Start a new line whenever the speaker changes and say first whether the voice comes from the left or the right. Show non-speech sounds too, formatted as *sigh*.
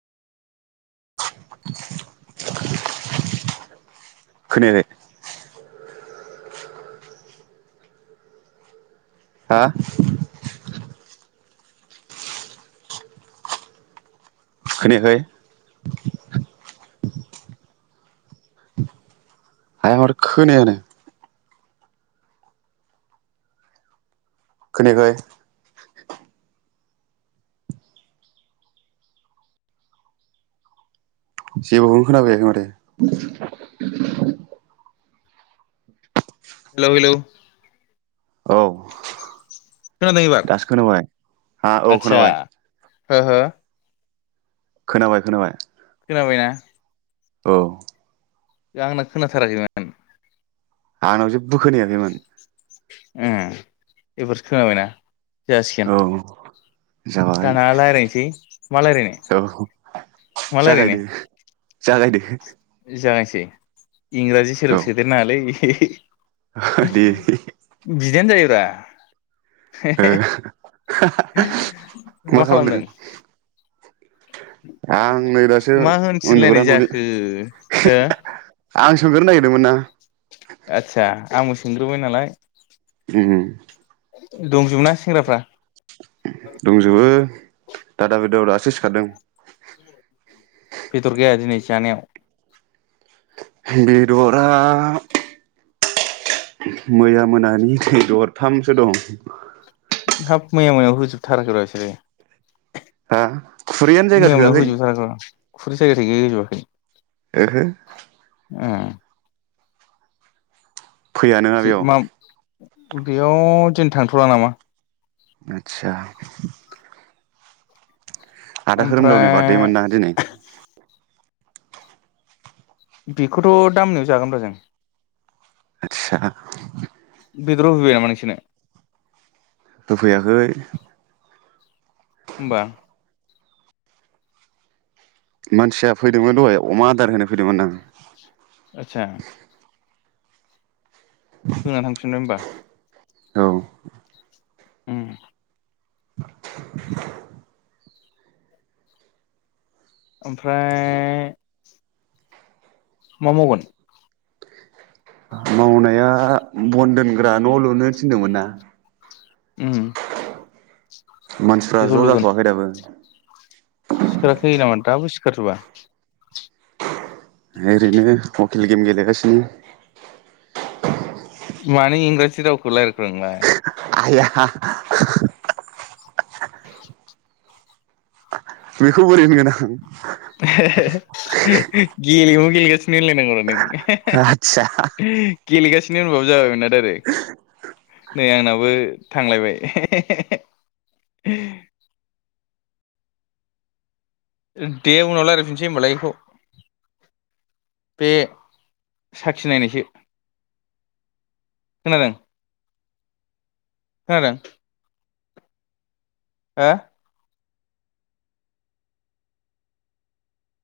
right: *unintelligible* खोनायाखै हा खोनायाखै आया माथो खोनायानो खोनायाखै जेबोखौनो खोना फैयाखै माथो
left: हेलौ हेलौ
right: औ
left: खोनादों एबार
right: दासो खोनाबाय हा औ
left: आतसा
right: खोनाबाय
left: हो हो
right: खोनाबाय खोनाबाय
left: खोनाबायना
right: औ
left: दा आंना खोनाथाराखैमोन
right: आंनाव जेबो खोनायाखैमोन
left: ओ एबारसो खोनाबायना? जासिगोन
right: औ जाबाय
left: दाना लायरानसै मा लायरायनो
right: औ
left: मा लायरायनो?
right: जागायदो *inaudible*
left: जागायनोसै इंराजि सोदोब सोदेर नाङालै *unintelligible*
right: आ दे
left: दा
right: हो *unintelligible* मा खालामदों आं नै दासो
left: मा
right: उन्दुग्रा
left: होनसिनलायनाय
right: न'नि
left: जाखो हो
right: आं सोंग्रोनो नागिरदोंमोन ना
left: आस्सा आबो सोंग्रोबाय नालाय
right: उम
left: दंजोबो ना सेंग्राफ्रा?
right: दंजोबो दादा बिदा *unintelligible* सो सिखारदो
left: बेदर गैया दिनि जानायाव
right: बेदरा मैया मोनानि नै दरथामसो दं
left: हाफ मैया मोनायाव हुजोबथाराखै रा बिसोरो
right: हा खुरैयानो जायगा
left: मैया मोनायाव
right: थोआखै
left: होजोबथाराखैब्रा खुरै जायगा थोयिखाय होजोबाखै
right: ओहो
left: ओ
right: फैया नोङा बेयाव
left: ओ मा बेयाव दिनि थांथ'ला नामा?
right: आतसा आदा खोरोमदावनि
left: ओमफ्राय
right: बार्थडेमोन ना दिनै
left: बिख'थ दा मोनायाव जागोनब्रा जों
right: आतसा
left: बेदराव होफैबाय नामा नोंसोनो?
right: फैयाखै।
left: होमबा
right: मानसिया फैदोंमोन दहाय अमा आदार होनो फैदोंमोन दां
left: आतसा होना थांफिननो होमबा
right: औ
left: उम
right: *inaudible*
left: ओमफ्राय मा मावगोन?
right: मावनाया बन दोनग्रा न लुनो थिनदोंमोन ना
left: उम
right: मानसिफ्रा
left: बेखौ
right: ज
left: लुगोन
right: जाथवाखै दाबो
left: सिखाराखै नामा दाबो सिखारजोबा?
right: ओरैनो हकेल गेम गेलेगासिनो
left: मानि इंराजि रावखौलाय रायलायखोब्रा नोंलाय?
right: आइया बेखौ बोरै होनगोन आं
left: गेलेमु गेलेगासिनो होनलायनांगौ रा
right: आं आदसा
left: नों *inaudible* गेलेगासिनो होनबाबो जाबायमोनना दाइरेक आरो नै आंनाबो थांलायबाय *unintelligible* दे उनाव रायज्लायफिनसै होनोमबालाय बेखौ बे साखि नायनायसो खोनादों खोनादों हो